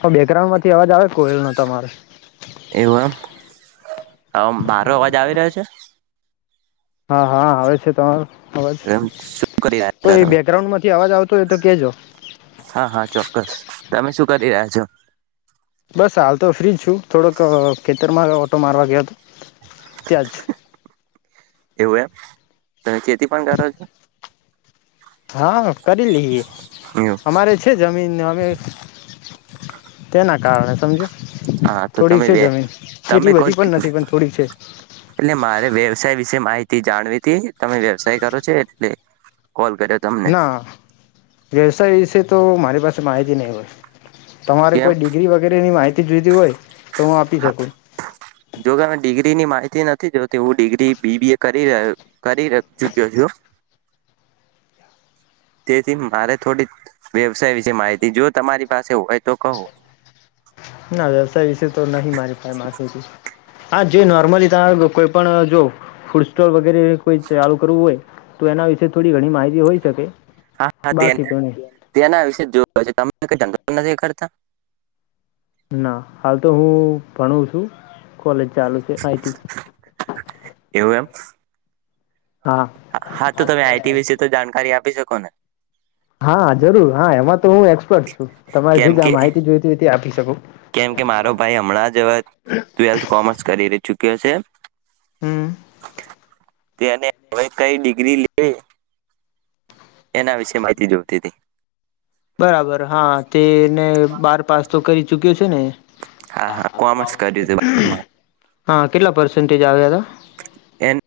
હ બેક્રાઉન્ડ માંથી અવાજ આવે કોયલ નો તમારે. એવું એમ હ મારો અવાજ આવી રહ્યો છે. હા હા આવે છે તમારું અવાજ એમ શું કરી રહ્યા હતા કોઈ તમે બેકગ્રાઉન્ડ માંથી અવાજ આવતો હોય તો કેજો હા હા ચોક્કસ તમે શું કરી રહ્યા છો. બસ હાલ તો ફ્રીજ છું થોડોક ખેતરમાં ઓટો મારવા ગયો હતો. તંજ એવું એમ તમે ખેતી પણ કરો છો. હા. કરી લઈએ એવું અમારે છે જમીન અમે તેના કારણે સમજો હા તો થોડીક તમે છે જમીન તમે એટલી બધી કોઈક પણ નથી પણ થોડીક છે એટલે મારે વ્યવસાય વિશે માહિતી જાણવી તમે વ્યવસાય કરો છો એટલે. કોલ કર્યો તમને. સય વિશેએે તો મારી પાસે માહિતી નહી હોય તમારે કેમ કોઈ ડિગ્રી વગેરે ની માહિતી ત જોઈતી હોય. તો હું આપી હા શકું જો કેમે ડિગ્રી ની માહિતી નથી જો હું ડિગ્રી બીબી એ કરી કરી ચુક્યો છું તેથી મારે થોડી વ્યવસાય વિશે માહિતી જો તમારી પાસે હોય તો કહો. ના વ્યવસાય વિશે તો નહી મારી પા મા હા જો નોર્મલી ત કોઈ પણ જો ફૂડ સલ વગરે કોઈ ચાલ કરવું હોય. તો એના વિશે થોડી ઘણી માહિતી હોય શકે. હા હા તે બાકી તો નહીં તેના વિશે જોવ તમે જંગ નથી કરતા ના હાલ તો હું ભણું છું. કોલેજ ચાલુ છે આઈટી એવું એમ હા હા તો તમે આઈટી વિશે તો જાણકારી આપી શકો. કોને હા જરૂર હા એમાં તો હું એક્સપર્ટ છું તમારે જે કેમ કે જં માહિતી જોયતી હોય તે આપીશ. સું. કેમ કે મારો ભાઈ હમણાં જવા ટ્વેલ્થ કોમર્સ કરી ર ચુક્યો છે. હમ. તેને હવે કઈ ડિગ્રી લેવી. એના વિશેે માહિતી જોતી હતી. બરાબર હા તેને બાર પાસ તો કરી ચુક્યો છે ને હા હા કોમર્સ કર્યું હતું બારમાં હા. કેટલા પર્સન્ટેજ આવ્યા હતા. એને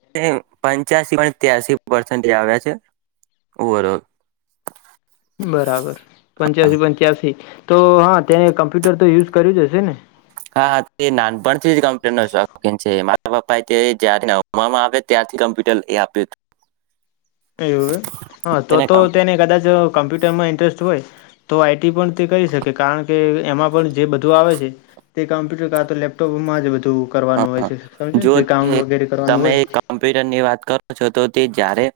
પંચ્યાસી પો ત્યાસી પસ આવ્યા છે ઓવરલ બરાબર પંચ્યાસી પંચ્યાસી તો હા તેને કમ્પ્યુટર તો યુઝ કર્યું જ હશે ને હા હા તે નાનપણથી કમ્પ્યુટર ન શોખ કે મારા પપ્પા એ જથીમાં આવે ત્યાારથી કમ્પ્યુટર એ આપ્યું હત એવું હા તો તો તેને કદાચ કમ્પ્યુટરમાં ઇન્ટરેસ્ટ હોય તો આઈટી પણ તે કરી શકે કારણ કે એમાં પણ જે બધું આવે છે તે કમ્પ્યુટર કા તો લેપટોપમાં જ બું હા હ જો તે વગેરે કરવાનું તમે હોય કમ્પ્યુટરની વાત કરો છો તો તે જારે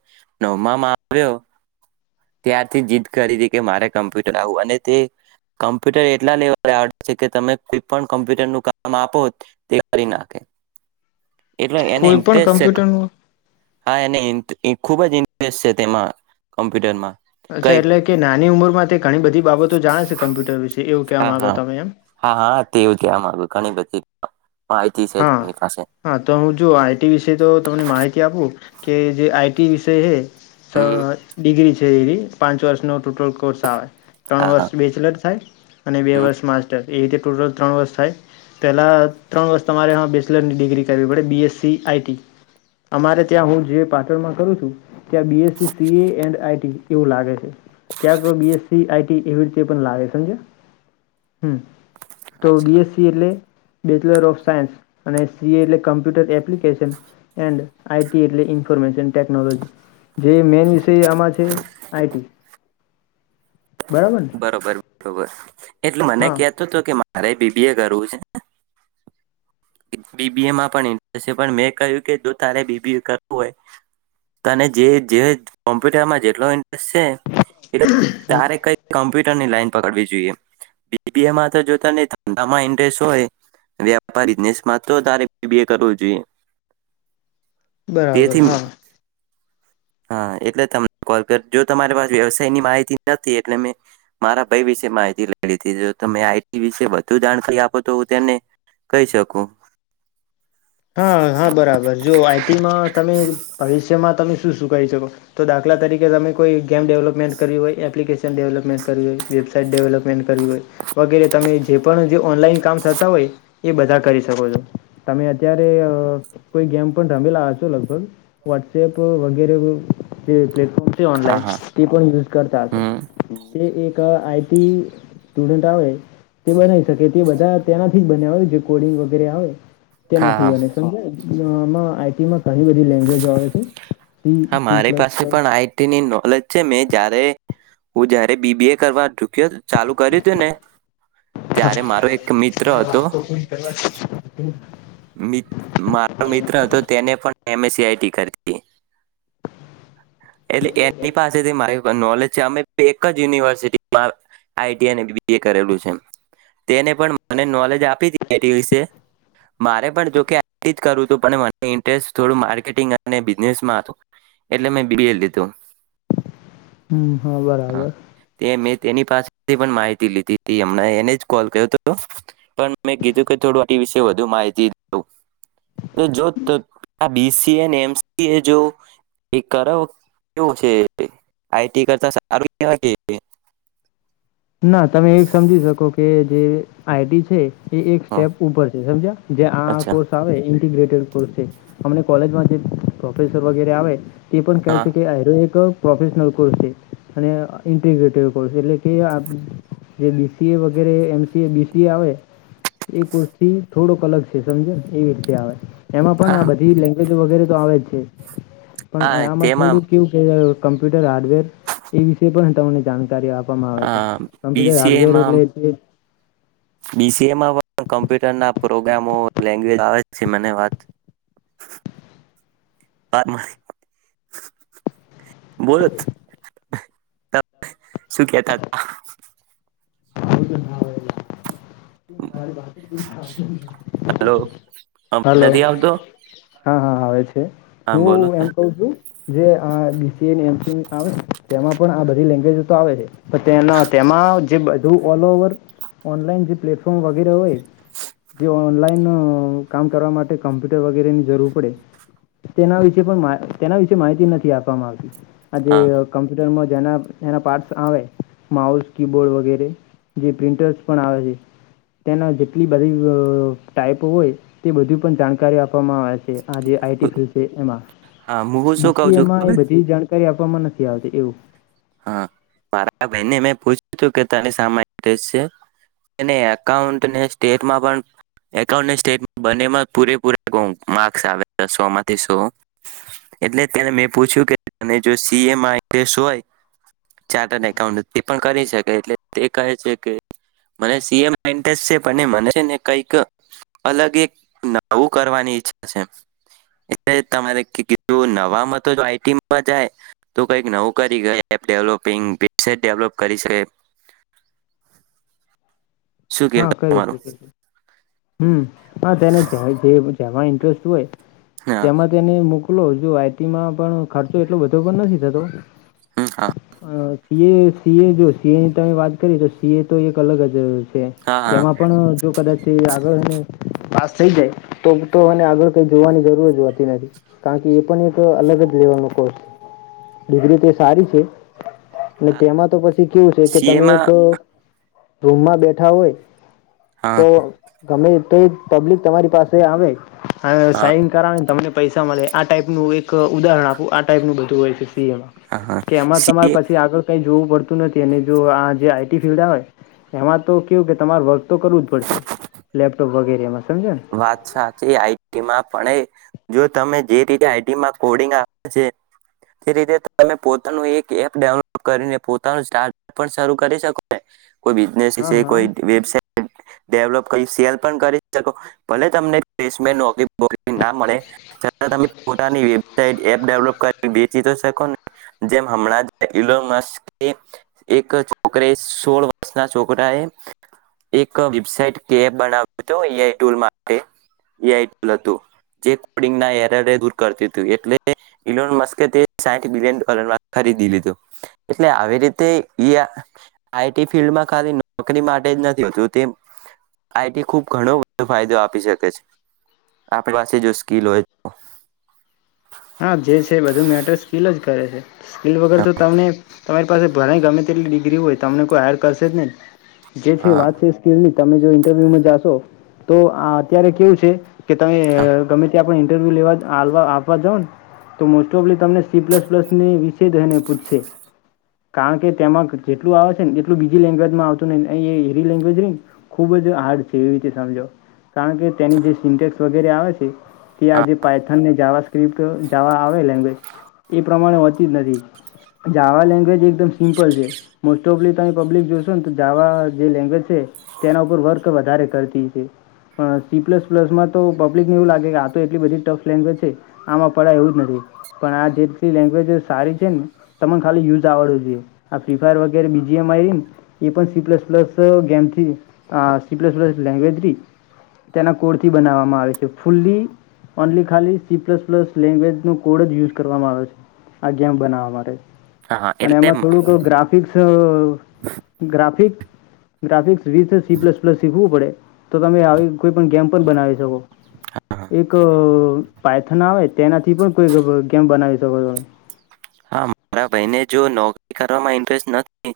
નવમામાં આવ્યો ત્યારથી જીદ કરી હતી કે મારે કોમ્પ્યુટર આવું અને તે કમ્પ્યુટર એટલા લેવા આવડ છે કે તમે કોઈ પણ કોમ્પ્યુટર ન કામ આપો તે કરી નાખે એટલે એને કોઈ પણ ઇન્ટરેસ્ટ છે કમ્પ્યુટરનું હા એને ખુબજ તે વિડનમાં અચ્છા એટલે કે નાની ઉંમરમાં તે ઘણી બધી બાબતો જાણે છે કમ્પ્યુટર વિશે એવું કહેવા હા મામાંગો હા તમે એમ હા હા તેવું કહેવા માંગુ ઘણી બધી માહિતી છે હા તેની પાસે હા તો હું જોુ આઈટી વિશે તો તમને માહિતી આપું કે જે આઈટીી વિષય છે તો હમ ડિગ્રી છે જેરી પાંચ વર્ષનો ટોટલ કોર્સ આવે ત્રણ હા હા વર્ષ બેચલર થાય અને બે હમ વર્ષ માસ્ટર એ રીતે ટોટલ ત્રણ વર્ષ થાય પહેલાં ત્રણ વર્ષ તમારે બેચલરની ડિગ્રી કરવી પડે બીએસસી આઈટી અમારે ત્યાં હું જે પાટણમાં કરું છું ત્યાં BSc C A and IT એવું લાગે છે ક્યાંક બીએસસી આઈટી એવી રીતે પણ લાગે સમજ હમ તો હા બી સર એસસીી એ લ બેચલર ઓફ સાયન્સ અને સીએ એટલે કમ્પ્યુટર એપ્લિકેશન એન્ડ આઈટી એટલે ઇન્ફોર્મેશન ટેકનોલોજી જે મેન વિષય આમાં છે આઈટી બરોબર બરોબર એટલે મને હા કેતો હતો કે તારે બીબી એ કરવું છે બીબીએમાં પણ ઇન્ટરેસ્ટ છે પણ મેં કહ્યું કે જો તારે બીબી એ કરવું હોય તને જે કોમ્પ્યુટરમાં જેટલો ઇન્ટરેસ્ટ છે એટ તારે કઈ્પ્યુટ જોઈંધ હોય બરાબર તેથી હા હા એટલે તમને કોલ કર જો તમારી પાસે વ્યવસાય ની માહિતી નથી એટલે મેં મારા ભાઈ વિશે માહિતી લઈ લીધી જો તમે આઈટી વિશે વધુ જાણકારી આપો તો હું તેને કહી શકું હા હા બરાબર જો આઈટીમાં તમે ભવિષ્યમાં તમે શું શું ક શકો તો દાખલા તરીકે તમે કોઈ ગેમ ડેવલપમેન્ટ કર હોય એપ્લિકેશન ડેલપમેન્ટ કરવી વેબસા સ ડેવલપમેન્ટ હોય વગેરે તમે જે પણ ઓનલાઈન કામ થતા હોય એ બધા કરી શકો છો તમે અત્યારે કોઈ ગેમ પણ રમેલા હસો લગભગ વોટ્સએપ વગેરે જે પ્લેટફોર્મ્ છે હા ઓનલાઈન હા તે પણ યુઝ કરતાો હમ તે એક આઈટી સ્ટુડન્ટ આવે તે બનાવી શકે તે બધા તેનાથી જ બને્યા હોય રેકોર્ડિંગ વગેરે આવે હા તેનાથી હા બને સમજાયને આઈટીમાં ઘણી બધી લેંગ્વેજો આવે છે સી હા સી મારી પ્લસ પાસે પ્લસ પણ આઈટીની નોલેજ છે મે જ્યારે હું જયારે બીબી એ કરવા છું ચાલુ કર્યું તું ને ત્યારે મારો એક મિત્ર હતો. [inaudible] મારો મિત્ર હતો તેને પણ એ સીઆઈટી કર એટલે એની પાસેથી મારી નોલેજ છે અમે એક જ યુનિવર્સિટીમાં આટી અને બી એ કરેલું છે તેને પણ મ નોલેજ આપી વિશે મારે પણ જોકે કરુંું મ ઇન્ટરેસ્ટ થોડું માર્કેટંગ અને બિઝનેસમાં હતું એટલે મે બ બી એ દી તોું હમ હા બરાબર મેં તેની પાસેથી પણ માહિતી લીધી હતી હમણાં એને જ કોલ કર્યો હતો પણ મેં કીધું કે થોડું એ વિશે વધુ માહિતી એ જોત ત આ બીસી એમસી એ જો એક કરો કેવો છે આઈટી કરતા આરોગ્ય ના તમે એ સમજી શકો કે જે આઈટી છે એ એક હ સ્ટેપ ઉપર છે સમજ્યા જે આ અચ્છા કોર્સ આવે ઇન્ટીગ્રેટ કોલેજમાં જે પ્રોફેસર વગેરે આવે તે પણ કહે હા છે કે આરો એક પ્રોફેશનલ કોર્સ છે અને ઇન્ટીગ્રેટેડ કોર્સ એટલે કે આ જે બીસીએ વગેરે એમસી એ બીસીએ આવે એ કોર્સ થી થોડોક અલગ છે સમજો એવી રીતે આવે એમાં પણ આ હા બધી લેંગ્વેજ વગેરે આવે છે પણ હા આમાં તેમાં થોડું કેવું કવા કમ્પ્યુટર હાર્ડવેર એ વિષશે પણ તમને જાણ છ કાર આપવામાં આવે છે કમપ્યુટર હડવેર એલ્ બીસીએમાં બીસીએમાં પણ કમ્પ્યુટરના પ્રોગ્રામો લેંગ્વેજ આવે છે મને વાત બોલો શું કેતા હતા [inaudible] હલો અવાજ હલો નથી આવતો હા હા હવે. હા બોલો હું એમ હા કવ છું જે આ બી સી એને [inaudible] આવે તેમાં પણ આ બધા એ લેંગ્વેજ તો આવે છે. તો તે તેમાં જે બધું ઓલ ઓવર ઓનલાઈન જે પ્લેટફોર્મ વગેરે હોય, જે ઓનલાઈન કામ કરવા માટે કમ્પ્યુટર વગેરેની જરૂર પડે. તેના વિશે પણ, તેના વિશે માહિતી નથી આપવામાં આવતી. આજે કમ્પ્યુટર મા જેના એના પાર્ટ્સ આવે, માઉસ, કીબોર્ડ વગેરે. જે પ્રિન્ટર્સ પણ આવે છે, તેના જેટલી બધી ટાઈપો હોય, તે બધી પણ જાણકારી આપવામાં આવે છે. આ જે આઈટી ફિલ્ડ છે, એમાં હા હું બી. શું કઉ સી. એ. છું માં એ ખબર બધી જાણ કરી આપવામાં નથી આવતી એવું હા, મારા બેને મે પૂછ્યું કે તને શામાં ઇન્ટરેસ્ટ છે? એને એકઉન્ટને સ્ટેટમાં પણ એકાઉન્ટને સ્ટેટ બને પૂરેપૂરા માકર્સ આવે સોમાંથી સો એટલે તેને મે પૂછ્યું કે જો સી એમાં ઈન્ટરેસ્ટ હોય ચાર્ટડ એકાઉન્ટન્ટ તે પણ કરી શકે. એટલે તે કહે છે કે, મને સી. એ. માં ઇન્ટસ્ટ છે, પણ મને છેને કંઈક અલગ, એક નવું કરવાની ઈચ્છા છે, એટલે તમારે કી કીધુનવા મા તો, આઈટીમાં જાય તો કંઈક નવું કરી ગયા. વેબ ડેવલોપિંગ વેબસાઈટ ડેવલોપ કરી છે. હા, કરી શકીશું. હમ, પણ તેને જે જેમાં ઇન્ટરેસ્ટ હોય. હા તેમાં તેની મુક લો, જો આઈટી માં પણ ખર્ચો એટલો બધો પણ નથી થતો. હમ હા સી. એ. સી. એ. જો સી એ ની તમે વાત કરી, તો સી. એ તો એક અલગ જ છે. હા તેમાં પણ જો કદાચ તે આગળ પાસ થઈ જાય, તો તો આગળ કંઈ જોવાની જરૂર જ હોતી નથી, કારણ કે એ પણ એક અલગ જ લેવલનો કોર્સ છે. ડિગ્રી તે સારી છે. હા તેમાં તો પછી, કેવું છે કે, તમે એક સીએમાં રૂમમાં બેઠા હોય [unintelligible] હા તો, ગમે તો પબ્લિક તમારી પાસે આવે હવે હા સાઈન કરાવ તમને પૈસા મળે આ ટાઈપનું એક ઉદાહરણ આપવું આ ટાઈપનું બધું હોય છે. હા હા કે એમાં સી તમારે પછી આગળ કઈ જોવું પડતું નથી અને જો આ જે આઈ ટી ફિલ્ડ આવે એમાં તો કેવુ કે તમાર વર્ક તો કરવું જ પડશે લેપટોપ વગેરેમાં વાત સાચી આઈટી માં પણ એ જો તમે જે રીતે આઈડીમાં કોડિંગ તે રીતે ત પોતાનું એક એપ ડઉનલોડ કરીને પોનું સાર્ટઅ શરૂ કરી શકો કોઈ બિઝનેસ હા હા કોઈ વેબસાઇટ ડેવલોપ કરી સેલ પણ કરી શકો ના મળે છતાં તમે પોતાની વબટેપ કરી વચી શકો જેમ હ એક છોક સોળ વર્ષ ના છોકરા એક વબટ કે બનાવ દ કરત એટલે સાિલન ખરીદી લીું એટલે આવી રીતે ફમાં ખાલી નોકરી માટે નથીતું ખુબણ ફાયદો આપ શકે છે આપણી પાસે જો સ્કીલ હોય તો હા જે છે બધું મેટર સ્કીલ જ કરે છે સ્કલ વગર તો તમને તમારી પાસે ભરાય ગમે તેટલી ડિગ્રી હોય તમને કોઈ હાયર કરશે જ નહી જે છે હા વાત છે સ્કીલ ની તમે જો ઇન્ટરવ્યુમાં જાશો તો અત્યારે કેવું છે કે તમે હા ગમે તે આપ લેવાવા આપવા જ જાાવ ને તો મોસ્ટ ઓફલી તમને સી પ્લસ પ્લસ વિશે જને પૂછશે કારણ કે તેમાં જેટલું આવે છે ને એટલું બીજી લેંગ્વેજમાં આવતું નહી હરી લેંગ્વેજ નહીને ખૂબ જ હાર્ડ છે એવી રીતે સમજો કારણ કે તેની જે સિન્ન્ટેક્સ વગેરે આવે છે ત્યા હા આજે પાયથન ને જાવા સ્ક્રિપ્ટ એ પ્રમાણે હોતી જ નથી જાવા લેંગ્વેજ એકદમ સિમ્પલ છે મોસ્ટ ઓફલી તમે પબ્લિક જોશોને તો જાવા જે લેંગ્વેજ છે તેના ઉપર વર્ક વધારે કરતી છે પણ સી પ્લસ પ્લસમાં તો પબ્લિકને એવું લાગે કે આ તો એટલી બધી ટફ લેંગ્વેજ છે આમાં પડાય એવું જ નથી પણ આ જેટલી લેંગ્વેજ સારી છે ને તને ખાલી યુઝ આવડવું જોઈએ આ ફ્રી ફાયર વગેરે બીજી એમ આવી ને એ પણ સી પ્લસ પ્લસ ગેમથી સી પ્લસ પ્લસ લેંગ્વેજની તેના કોડથી બનાવવામાં આવે છે ફુલ્લી ઓનલી ખાલી સી પ્લસ પ્લસ લેંગ્વેજનો કોડ જ યુઝ કરવામાં આવે છે આ ગેમ બનાવવા માટે હા અને એટલે એમાં થોડુંક graphics graphic graphics C plus plus શીખવું પડે તો તમે આવી કોઈ પણ ગેમ પણ બનાવી શકો એક પાયથના તેનાથી પણ કોઈ ગેમ બનાવી શકો છો હા મારા ભાઈને જો નો ઇન્ટરેસ્ટ નથી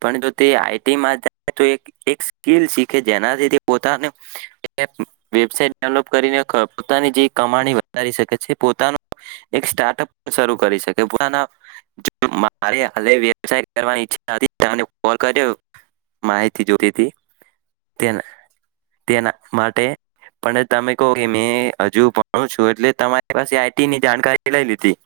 પણ જો તે આઈટીમાં તો સ્કીલીખે જેનાથી તે પો વેબટ ડેવલોપ કરીને પોતાની જે કમાણી વધારી શકે છે પોનું એક સ્ટાર્ટઅપ શરૂ કરીકે મારે વ્યાય કરવાની ઈચ્છ કોલ કર્યો માહિતી જોતી તેના માટે પણ તમે કહ કે હજુ ભણ છું એટલે તમારી પાસે આની જાણકારી લઈ લીધી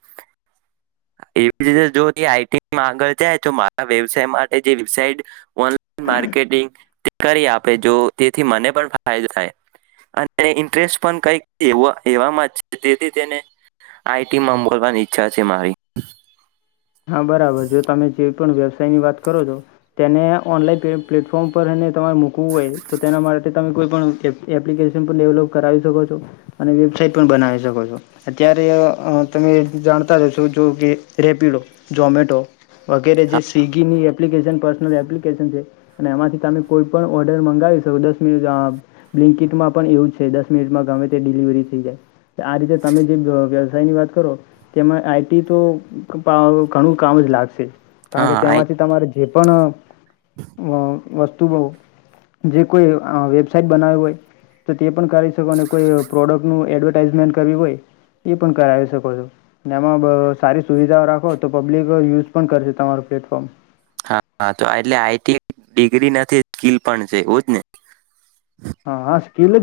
એવી રીતે જો આઈટીમાં આગળ જાય તો મારા વ્યવસાય માટે જે વઇટ ઓનલા માર્કેટિંગ તે કરી આપે જો તેથી મને પણ ફાયદો થાય અને ઇન્ટરેસ્ટ પણ કઈક એવામાં તેથી તેને આઈટીમાં મોલવાની ઈચ્છા છે મારી હ હા બરાબર જો તમે જે પણ વ્યવ ની વાત કરો છો તેને ઓનલાઈન પ્લેટફોર્મ પર તમારે મૂકવું હોય તો તેના માટે તમે કોઈ પણ એ એપ્લિકેશન પણ ડેવલોપ કરાવી શકો છો અને વેબસાાઈટ પણ બનાવી શકો છો અત્યારે તમે જાણતા જશો જો કે રેપિડો જોમેટો. વગેરે જે સ્વિગી ની એપ્લિકેશન પર્સનલ એપ્લિકેશન છે. અને એમાંથી તમે કોઈ પણણ ઓર્ડર મંગાવી શકો દસ મિનિટ બ્લન્કીિટમાં પણ એવું જ છે દસ મિનિટમાં ગમે તે ડિલિવરી થઈ જાય આ રીતે તમે જે વ્યવસાયની વાત કરો તેમાં આઈટી તો ઘણું કામ જ લાગશે. કારણ કે હા તેમાંથી તમારે જે પણ વસ્તુઓ જે કોઈ વેબસાઇટ બનાવીવી હોય તો તે પણ કરીે અને કોઈ પ્રોડક્ટનું એડવર્ટ ઝમેન્ટ કરવી હોય એ પણ કરાવી શકો છો એમાં સારી સુવિધાઓ રાખો તો પબ્લિક યુઝ પણ કરશે તમારું પ્લેટફોર્મ હાા તો એટલે આઈટી ડિગ્રી નથી સ્કીલ પણ છે એજ ને. હા હા સ્્ટલ જ.